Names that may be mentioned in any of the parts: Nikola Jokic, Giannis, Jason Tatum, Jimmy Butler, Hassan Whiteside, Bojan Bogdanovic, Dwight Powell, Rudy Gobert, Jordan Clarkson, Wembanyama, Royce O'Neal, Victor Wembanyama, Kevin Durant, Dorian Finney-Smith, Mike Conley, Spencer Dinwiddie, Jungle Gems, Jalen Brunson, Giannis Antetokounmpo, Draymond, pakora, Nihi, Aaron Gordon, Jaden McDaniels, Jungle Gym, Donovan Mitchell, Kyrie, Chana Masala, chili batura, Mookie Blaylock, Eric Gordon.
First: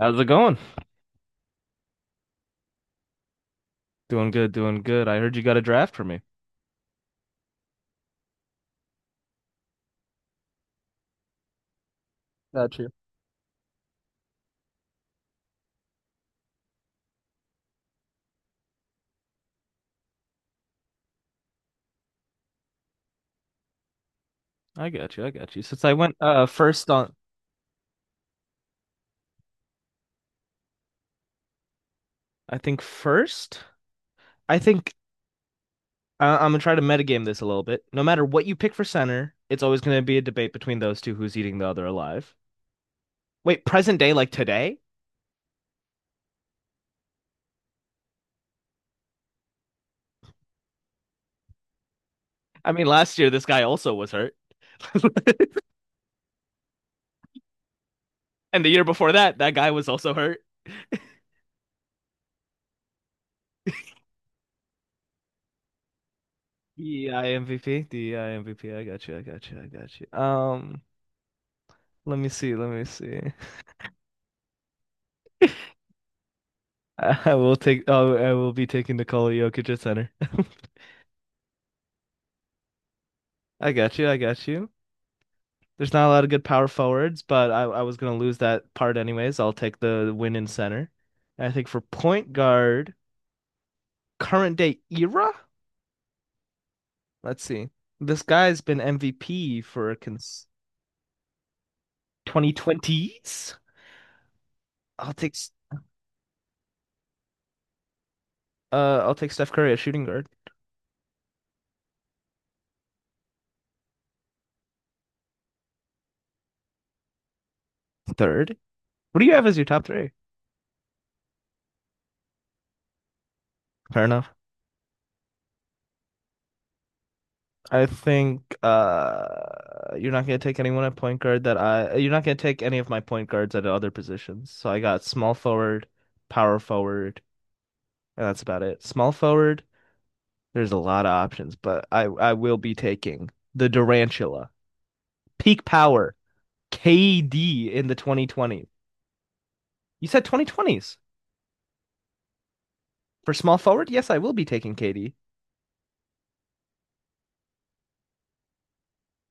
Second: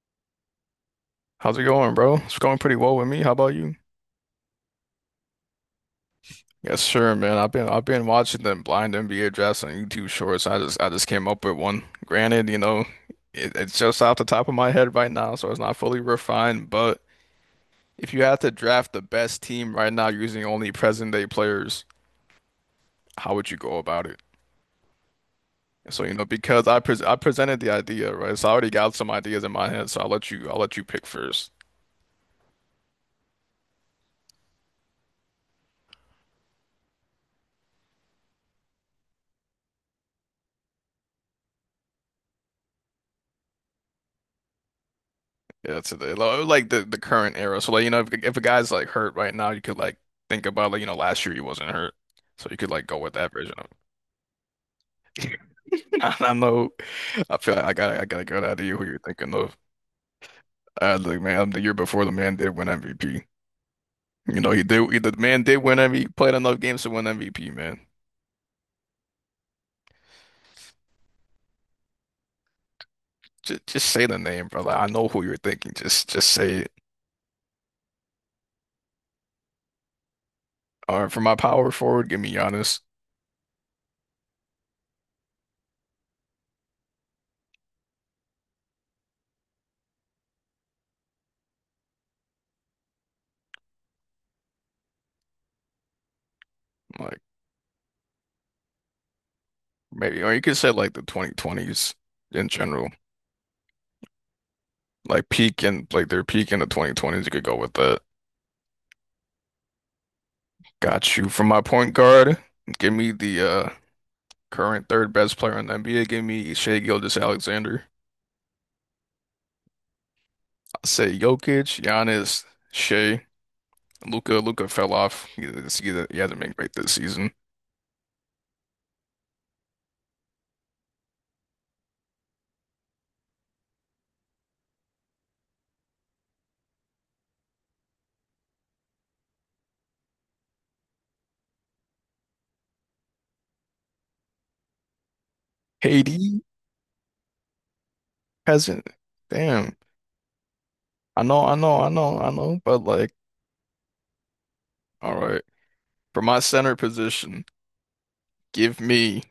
How's it going? How's it going, bro? It's going pretty well with me. How about you? Doing good, doing good. I heard you got a draft for me. Yes, sure, man. I've been watching the blind NBA drafts on YouTube Shorts. I just came up with one. Granted, Got you. it's just off the top of my head right now, so it's not fully refined. But if you had to draft the best team right now using only present day players, how would you go about it? I got you, I got you. Since I So, went because I first pres on, I presented the idea, right? So I already got some ideas in my head. So I'll let you pick first. I think first. I think I'm gonna try to metagame this a little bit. No matter what you pick for center, it's always gonna be a debate between those two who's eating the other alive. Wait, present day like today? Yeah, like the current era. So like if a guy's like hurt right now, you could like think about like last year he wasn't hurt, so you could I mean, like go with last year that this version guy of. also was hurt, I know. I feel like I got a good and the idea year who you're before thinking that, that of. guy was also hurt. I was like, man, the year before the man did win MVP. You know, he did. The man did win MVP. Played enough games to win DEI MVP, MVP, man. I M V P. I got you, I got you, I got you. Let me see, let me see. Just say the name, brother. I know who you're thinking. Just say it. I will take. Oh, I will be taking Nikola Jokic at center. All right, for my power forward, give me Giannis. I got you. I got you. There's not a lot of good power forwards, but I was gonna lose that part anyways. I'll take the win in center. And I think for point guard, current day era. Like Let's see. This guy's been MVP for maybe, or you cons could say like the 2020s in general. 2020s. I'll Like take s- peak and like their peak in the 2020s, you could go with that. I'll take Steph Curry at shooting guard. Got you. For my point guard, give me the current third best player in the NBA. Give me Shea Gilgeous-Alexander. Third. What do you have as your top three? I'll say Jokic, Giannis, Shea, Fair enough. Luca. Luca fell off. He hasn't been great this season. I think you're not gonna take anyone at point guard that I you're not gonna take any of my point guards at other positions. So I got small forward, power forward, and that's about it. Small forward, there's a lot of options, but I will be taking the Durantula. Peak power, KD KD in the 2020s. hasn't. Damn. You said 2020s. I know, I know, I know, I know. But like, For small forward? Yes, I will be taking KD. all right. For my center position, give me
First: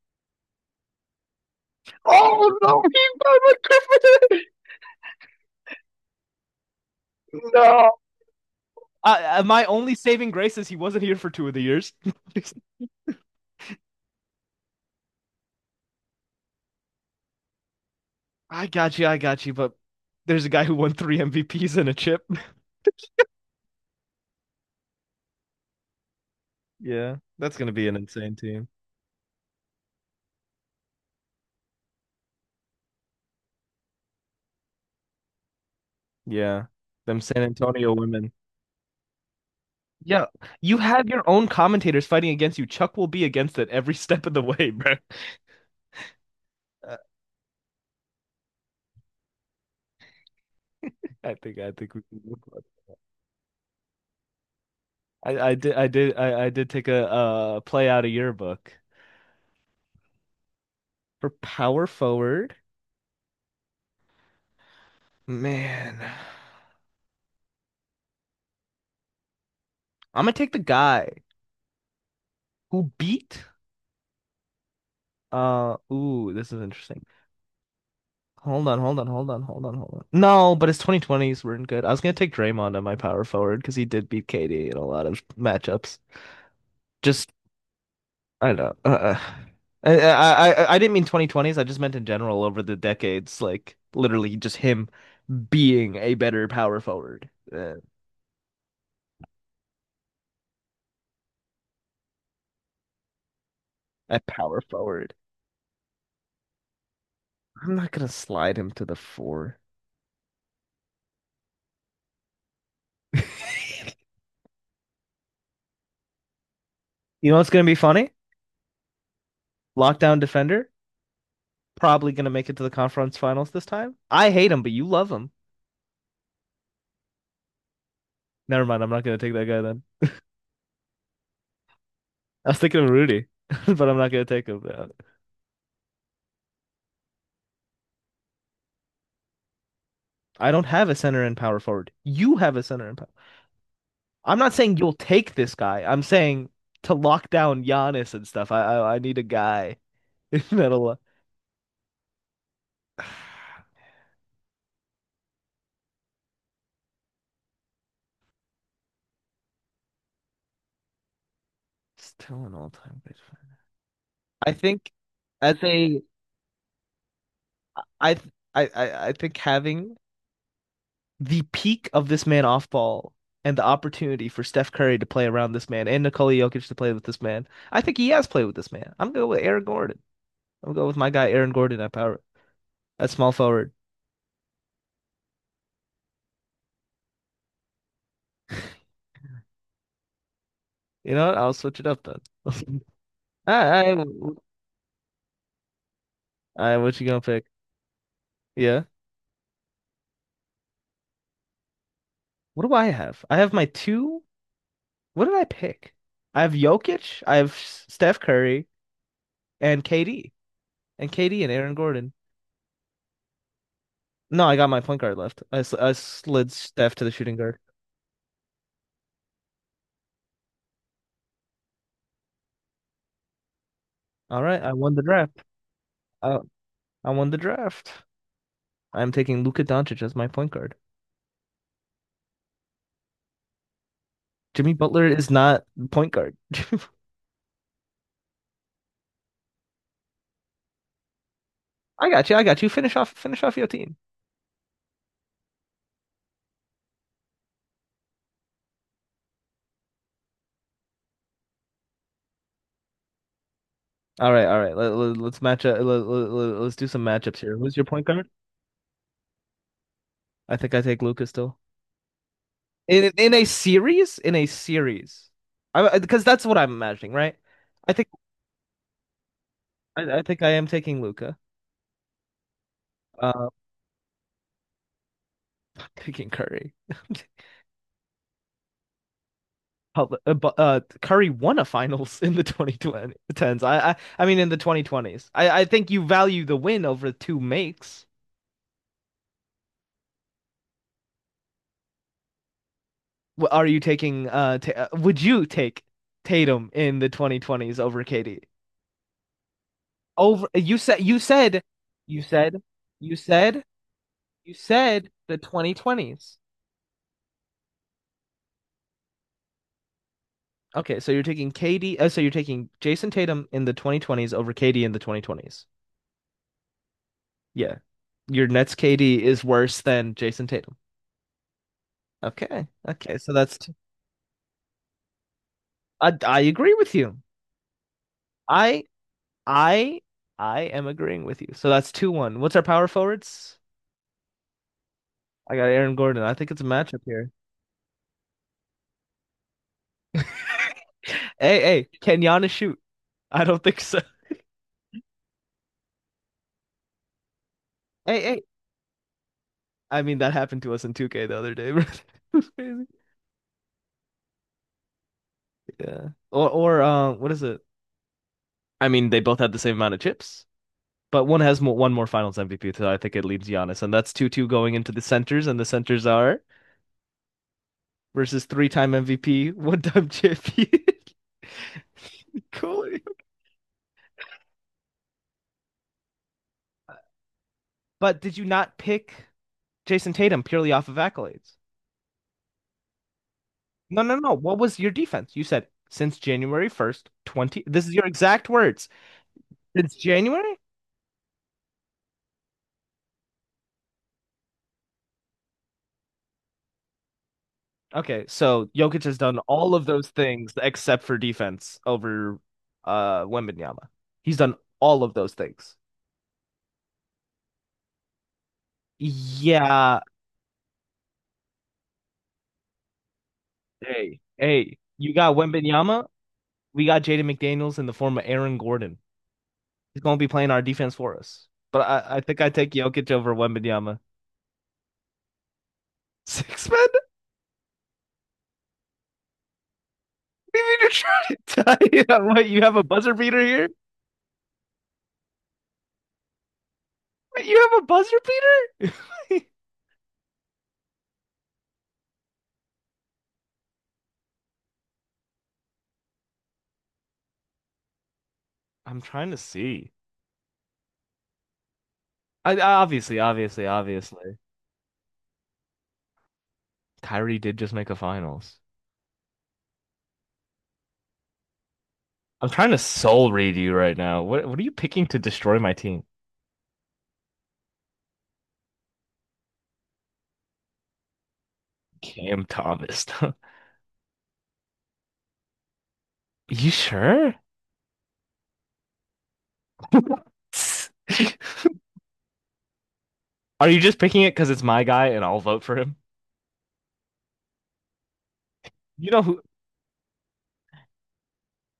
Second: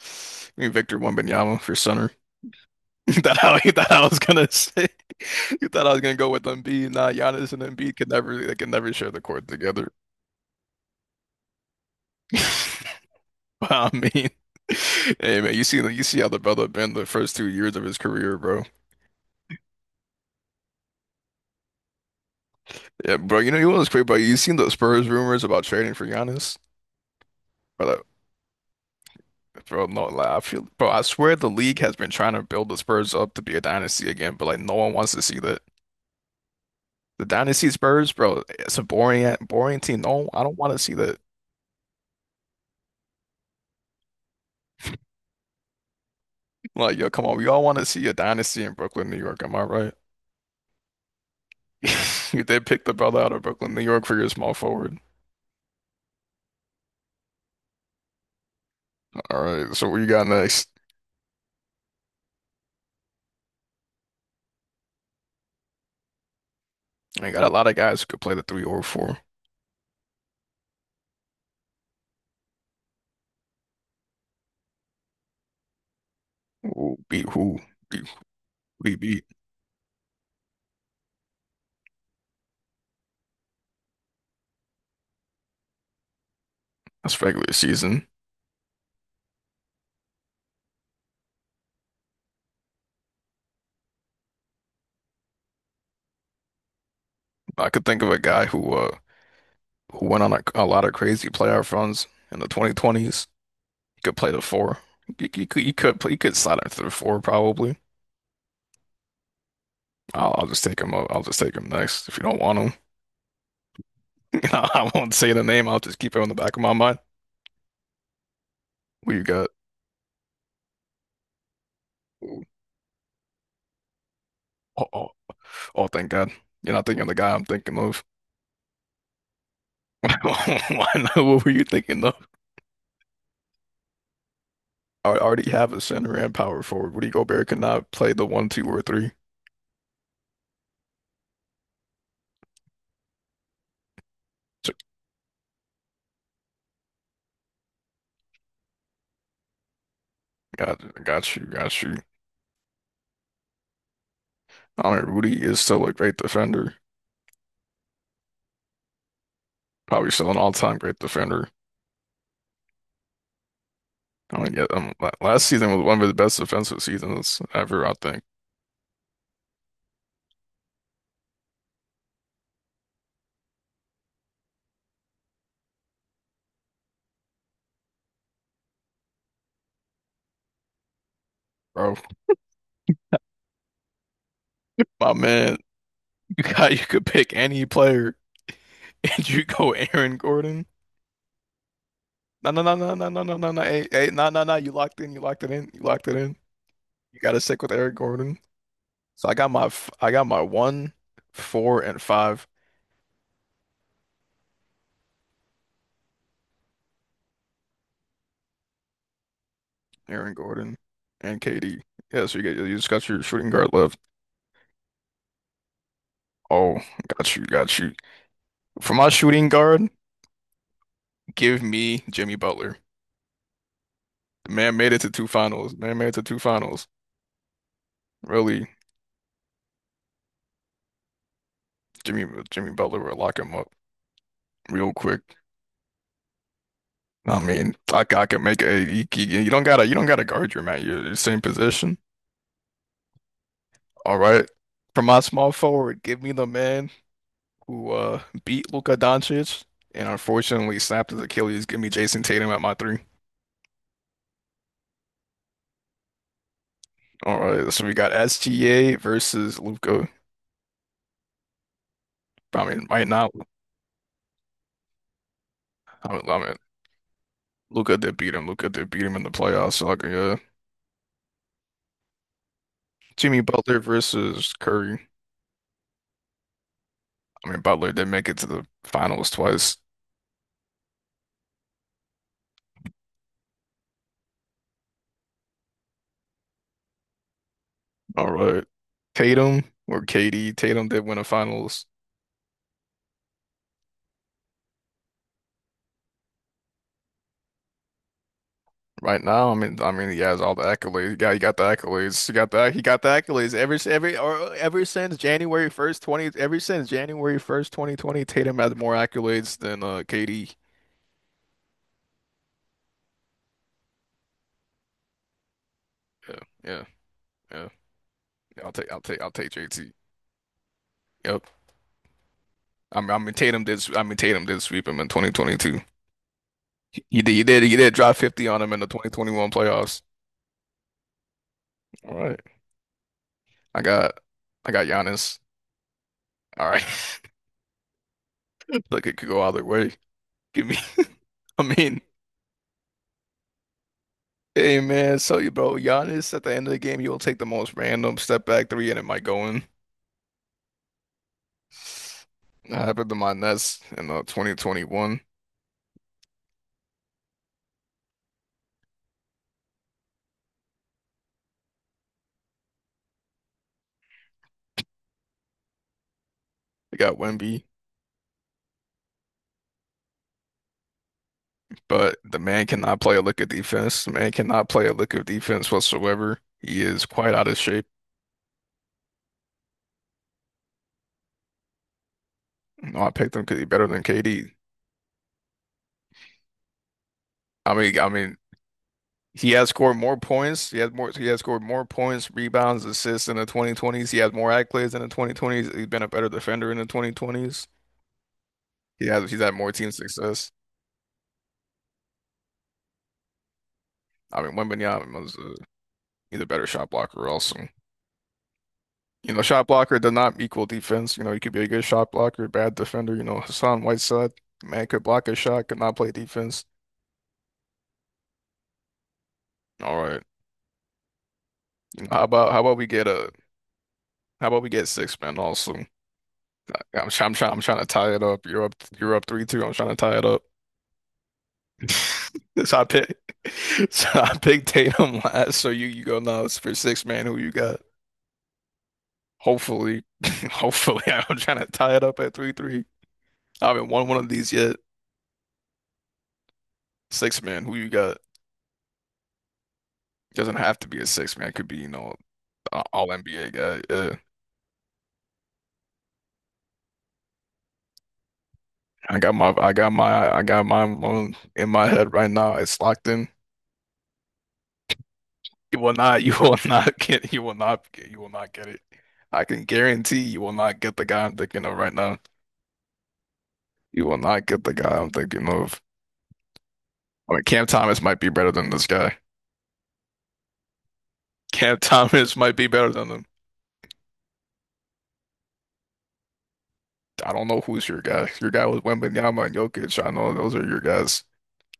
Victor Wembanyama for center. Oh no, he's You thought I was not a gonna say you thought I was gonna go with Embiid. Nah, Giannis and No. Embiid could never they can never share the Uh, uh, court my together. only saving grace is he wasn't here for two of the years. But I mean, hey man, you see how the brother been the first 2 years of his career, bro. I got you, but there's a guy who won three MVPs and a chip. Yeah, bro. You know you was crazy, bro. You seen the Spurs rumors about trading for Giannis, Yeah, that's gonna be an bro? insane team. Like, bro, no, like, I feel, bro. I swear the league has been trying to build the Spurs up to be a dynasty again, but like no one wants to see that. Yeah, them The San dynasty Antonio Spurs, women. bro. It's a boring, boring team. Yeah, No, I don't want you to see have that. your own commentators fighting against you. Chuck will be against it every step of the way, bro. Uh, Like, yo, come on, we all want to see a dynasty in Brooklyn, New York. Am I right? I think we can move You on. did pick the brother out of Brooklyn, New York for your small forward. I did take a play out of your book All right, so what you got next? for power forward. Man, I got a lot of guys who could play the three or four. I'm gonna take the guy who beat ooh, this is Who interesting. beat who? Beat who Hold on, we hold on, beat? hold on, hold on, hold on. No, but his 2020s weren't good. I was gonna take Draymond on my power forward because he did beat KD in a lot of matchups. That's Just regular season. I don't know. Uh. I didn't mean 2020s. I just meant in general over the decades, like literally just him being a better power forward. I Uh, could think of a guy who went on a lot of crazy playoff runs in the 2020s. He could a play the power four. forward. He could slide into the four I'm probably. not gonna slide him to the four. I'll just take him. I'll just take him next. If you don't want him, I won't say the name. I'll just keep it on the back of my mind. You know what's gonna be funny? We've got, Lockdown defender probably gonna oh, make it to the conference finals this time. I hate him, but you love oh, him. oh, thank God. You're not thinking of the guy I'm thinking of. Never mind. I'm not gonna take that guy then. I know. What were you thinking of? I was thinking of Rudy, but I'm not gonna take him. I already have a center and power forward. Rudy Gobert could not play the one, two, or three. I don't have a center and power forward. You have a center and power. I'm not So, saying you'll take this guy. I'm saying to lock down Giannis and stuff. I need a guy that'll. got you, got you. I mean, Rudy is still a great defender. Probably still an all-time great defender. Still an all-time great fan. I I mean, yeah, think last as season was one a of his best defensive seasons ever, I I think. th- I think having the peak of this man off ball, and the opportunity for Steph Curry to play around this man and Nikola Jokic to play with this man. I think he has played with this man. I'm going with Aaron Gordon. I'm going with my guy Aaron Gordon at Bro, power a small forward. my man, you could pick any player, and you go Aaron Gordon. You know what? I'll switch it up then. No, no, no, no, no, no, no, no, no. Hey, I, I, hey, no, no, no. You locked in. You locked it in. You locked it in. What you You gonna got to pick? stick with Eric Gordon. Yeah. So I got my one, four, and five. What do I have? I have my two. What did I pick? I have Jokic, I have Steph Curry, and KD, Aaron Gordon and and KD and Aaron KD. Gordon. Yeah, so you just got your shooting guard left. No, I got my point guard left. I slid Oh, Steph to the shooting got you, guard. got you. For my shooting guard, give me Jimmy Butler. All The right, I man won made the it to two draft. finals. Man made it to two Uh, finals. I won the draft. Really, I'm taking Luka Doncic as my point guard. Jimmy, Jimmy Butler will lock him up Jimmy real Butler quick. is not point guard. I mean, I can make a. You don't gotta guard your man. You're the same position. I got you. I got you. Finish off. Finish off your team. All right. For my small forward, give me the man who beat Luka Doncic and unfortunately snapped his Achilles. Give me Jason Tatum at my three. All right, all right. Let's match up. Let's do some matchups All here. right. Who's your So we point got guard? SGA versus Luka. I think I take Luka still. I mean, might In not. in a series, I I because mean, I that's mean what I'm imagining, right? I Luka think did beat him. Luka did beat him in the playoffs. So like, I, I yeah. think I am taking Luca. Jimmy Uh, Butler versus Curry. taking Curry. I mean, Butler did make it to the finals twice. Hell, Curry won a finals in the 2010s. I mean in the 2020s. I think you value the win over two makes. All right. Tatum or KD. Tatum did win a finals. W- Are you taking ta would you take Tatum in the 2020s over KD? Right now, I mean, he has Over all the accolades. Yeah, he got the you accolades. He got said the he got the you accolades. said you Ever said since the January 1st, twenty. 2020s. Ever since January 1st, 2020, Tatum had more accolades than KD. Okay, so you're taking KD so you're taking Jason Tatum in the 2020s over KD in the 2020s. Yeah, yeah, yeah. Yeah. Your Yeah, I'll Nets take I'll take KD I'll is take worse JT. than Jason Tatum. Yep. Okay. Okay, I mean Tatum did. S- I mean Tatum did sweep him in 2022. I agree with you. He did drop 50 on him in I the 2021 I playoffs. I am agreeing with you. So that's All 2-1. right. What's our power forwards? I got I got Giannis. I got Aaron Gordon. I think it's a All right. matchup here. Look, it could go either way. Give me. Hey, I hey, mean. can Giannis shoot? I don't think so. Hey man, so you bro, Giannis at the end of the game, you'll take the most random Hey, hey, step back three and it might go in. I mean, that happened to us in 2K the other day, bro. It was That crazy. happened to my Nets in 2021. Yeah. Or, what is it? I mean, they both had the same amount of chips, but one has more, one more Finals MVP, so I think it leaves Giannis, and that's 2-2 going into the centers, and the centers are They got Wemby, versus three-time MVP, one-time champion. but the man Cool. cannot play a lick of defense. The man cannot play a lick of defense whatsoever. He is quite out of shape. But did you not pick Jason Tatum purely off of accolades? No, I picked him because he's better No, than no, no. KD. What was your defense? You said since January 1st, 20. I This is mean, your I mean, exact words. he has Since scored more January points. He has scored more points, rebounds, assists in the 2020s. He has more accolades in the 2020s. He's been a better defender in the 2020s. Okay, so Jokic He has has. done He's had more all of team those things success. except for defense over Wembanyama. He's I mean, done all of Wembanyama those was things. either better shot blocker or else. And, shot blocker Yeah. does not equal defense. He could be a good shot blocker, bad defender. Hassan Hey, Whiteside, hey, man, could you block a got shot, could not Wembanyama, play defense. we got Jaden McDaniels in the form of Aaron Gordon. He's All gonna right. be playing our defense for us. But I think I How take about we get Jokic a over Wembanyama. how about we get six men also? Six men? I'm trying to tie it up. You're up 3-2. I'm trying to tie it up. You mean you're trying to tie it up? What, you have So a I buzzer pick, beater here? so I picked Tatum last. So you go nuts for six man. Who Wait, you you got? have a buzzer beater? Hopefully, hopefully I'm trying to tie it up at three three. I haven't won one of these yet. Six-man, who you got? I'm trying to see. Doesn't have to be a six man. It could be, I I- all obviously, NBA obviously, guy. Yeah. obviously. Kyrie did just make a finals. I got my, I got my, I got mine on in my head right I'm now. trying to It's locked in. soul read you right now. What are you picking to destroy my You will team? not, you will not get, you will not get, you will not get it. I can guarantee you will not get the guy I'm thinking of right now. Cam Thomas. You will not get the guy I'm thinking of. You I sure? mean, Cam Thomas might be better than this guy. Cam Thomas might be better than him. Are you just picking it because it's my guy and I'll vote for him? I don't know who's your guy. Your guy was You know who? Wembanyama and Jokic. I know those are your guys.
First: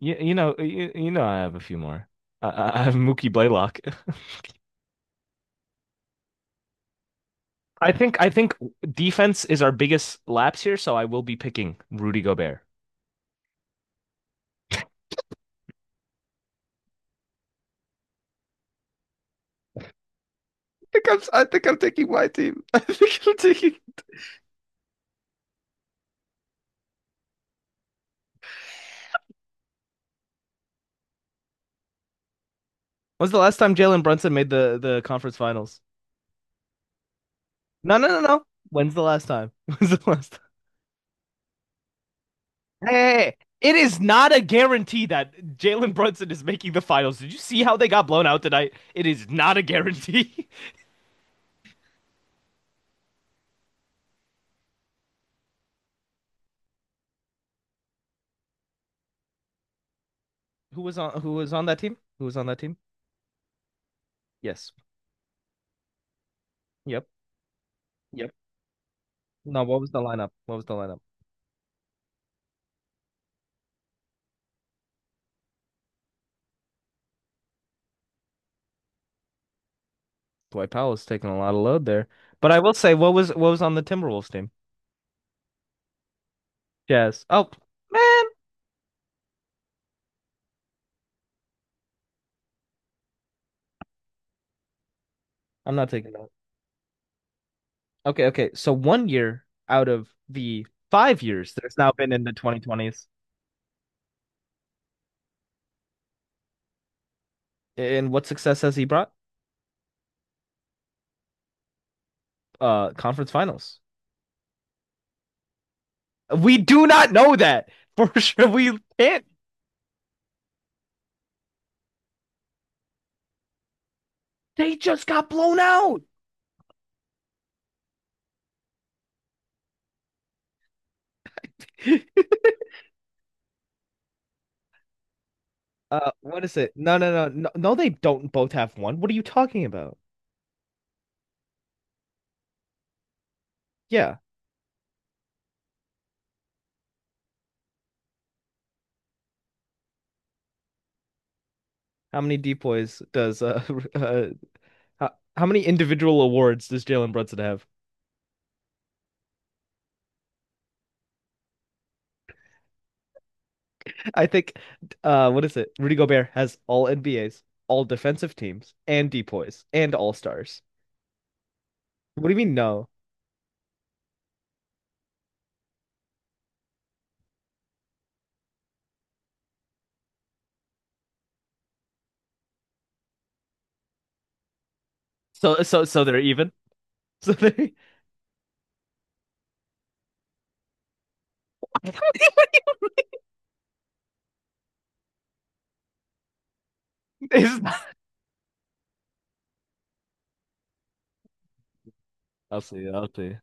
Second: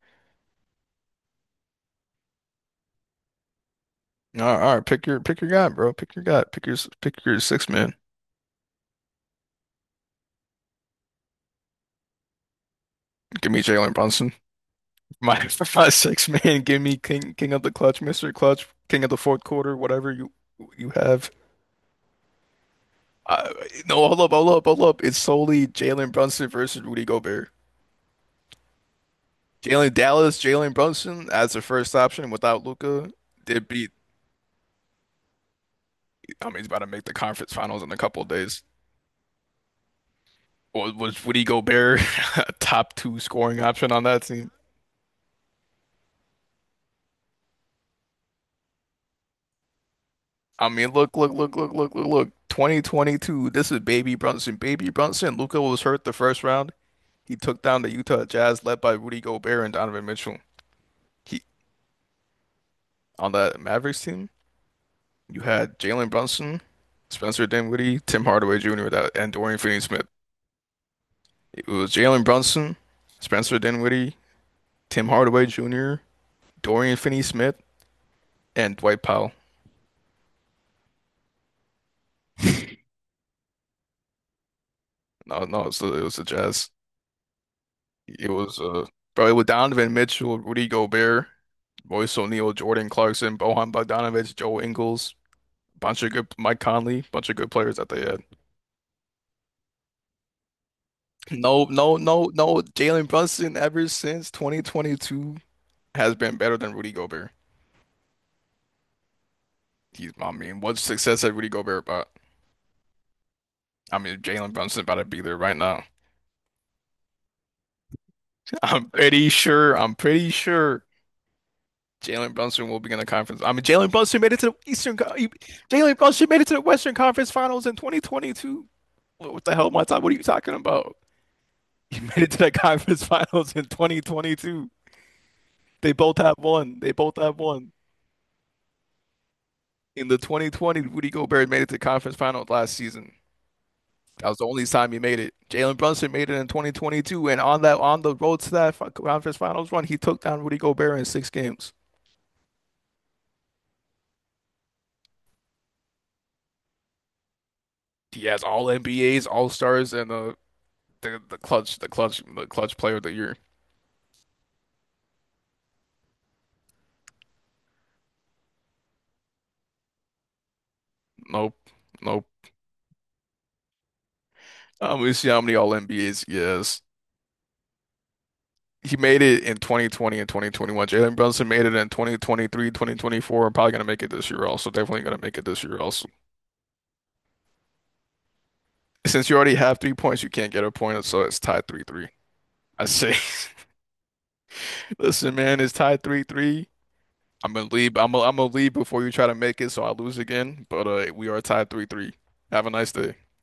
You know you know I have a few more. I have Mookie Blaylock. All right, pick your guy, bro. Pick your guy. Pick your six I man. think defense is our biggest lapse here, so I will be picking Rudy Gobert. Give me Jalen Brunson. My For my six man. Give me King of the Clutch, Mr. Clutch, King of the fourth quarter, whatever you I you think I'm, have. I think I'm taking my team. I think I'm Uh, taking. no, hold up, hold up, hold up. It's solely Jalen Brunson versus Rudy Gobert. Jalen Brunson as the first option without Luca. When's the last Did time beat. Jalen Brunson made the conference finals? I mean, he's about to make the conference finals in a No, no, no, couple of no. days. When's the last time? When's the last time? Was Rudy Gobert a Hey, top hey, two hey. scoring It option is on that not a team? guarantee that Jalen Brunson is making the finals. Did you see how they got blown out tonight? It is not a guarantee. I mean, look, look, look, look, look, look, look. 2022. This is Baby Brunson. Baby Brunson. Luca was hurt the first round. He took down the Utah Jazz, led by Rudy Gobert and Donovan Mitchell. Who was on who He was on that team? Who was on that team? On that Mavericks team, Yes. you had Jalen Brunson, Yep. Spencer Dinwiddie, Tim Yep. Hardaway Jr., that, and Dorian No, what was the Finney-Smith. lineup? What was the lineup? It was Jalen Brunson, Spencer Dinwiddie, Tim Hardaway Jr., Dorian Finney-Smith, and Dwight Powell. Dwight Powell is taking a lot of load there. But I will say, what was on the Timberwolves team? No, no, it was the Jazz. Jazz. Oh man, It was probably with Donovan Mitchell, Rudy Gobert, Royce O'Neal, Jordan Clarkson, Bojan Bogdanovic, Joe Ingles, I'm not bunch taking of good that. Mike Conley, bunch of good players that they had. Okay, okay. So one year out of the 5 years No, that's now no, been in no, the no. 2020s. Jalen Brunson ever since 2022 has been better than Rudy Gobert. And what success has he brought? I mean, what success had Rudy Gobert about? Conference finals. I mean, Jalen Brunson about to be there right now. We do not know that for sure. We I'm can't. pretty sure. I'm pretty sure Jalen Brunson will be in the conference. I mean, Jalen Brunson made it to the They Eastern. just got blown Jalen out. Brunson made it to the Western Conference Finals in 2022. What the hell, my time? What are you talking about? You made it to the conference finals in 2022. They Uh, both have what is it? one. They No, no, both no, have no, one. no. They don't both have one. What are you talking about? In the 2020, Rudy Gobert made it to conference finals last season. Yeah. That was the only time he made it. Jalen Brunson made it in 2022, and on the road to that conference finals run, he took down Rudy Gobert in 6 games. How many depoys does uh how, how many individual awards does Jalen Brunson have? He has all NBAs, All Stars, and the clutch player of the year. I think what is it? Rudy Gobert has all NBAs, all defensive teams, and depoys, and all stars. Nope, What nope. do you mean no? We see how many All NBAs he has. He made it in 2020 and 2021. Jalen Brunson made it in 2023, 2024. I'm probably gonna make it this year also. Definitely gonna make it So this year so so also. they're even. So they Since you already have 3 points, you can't get a point, so it's tied 3-3. I say, listen, man, it's tied 3-3. It's not I'm gonna leave before you try to make it, so I lose again. But we are tied 3-3. I'll Have a see. nice I'll day. see.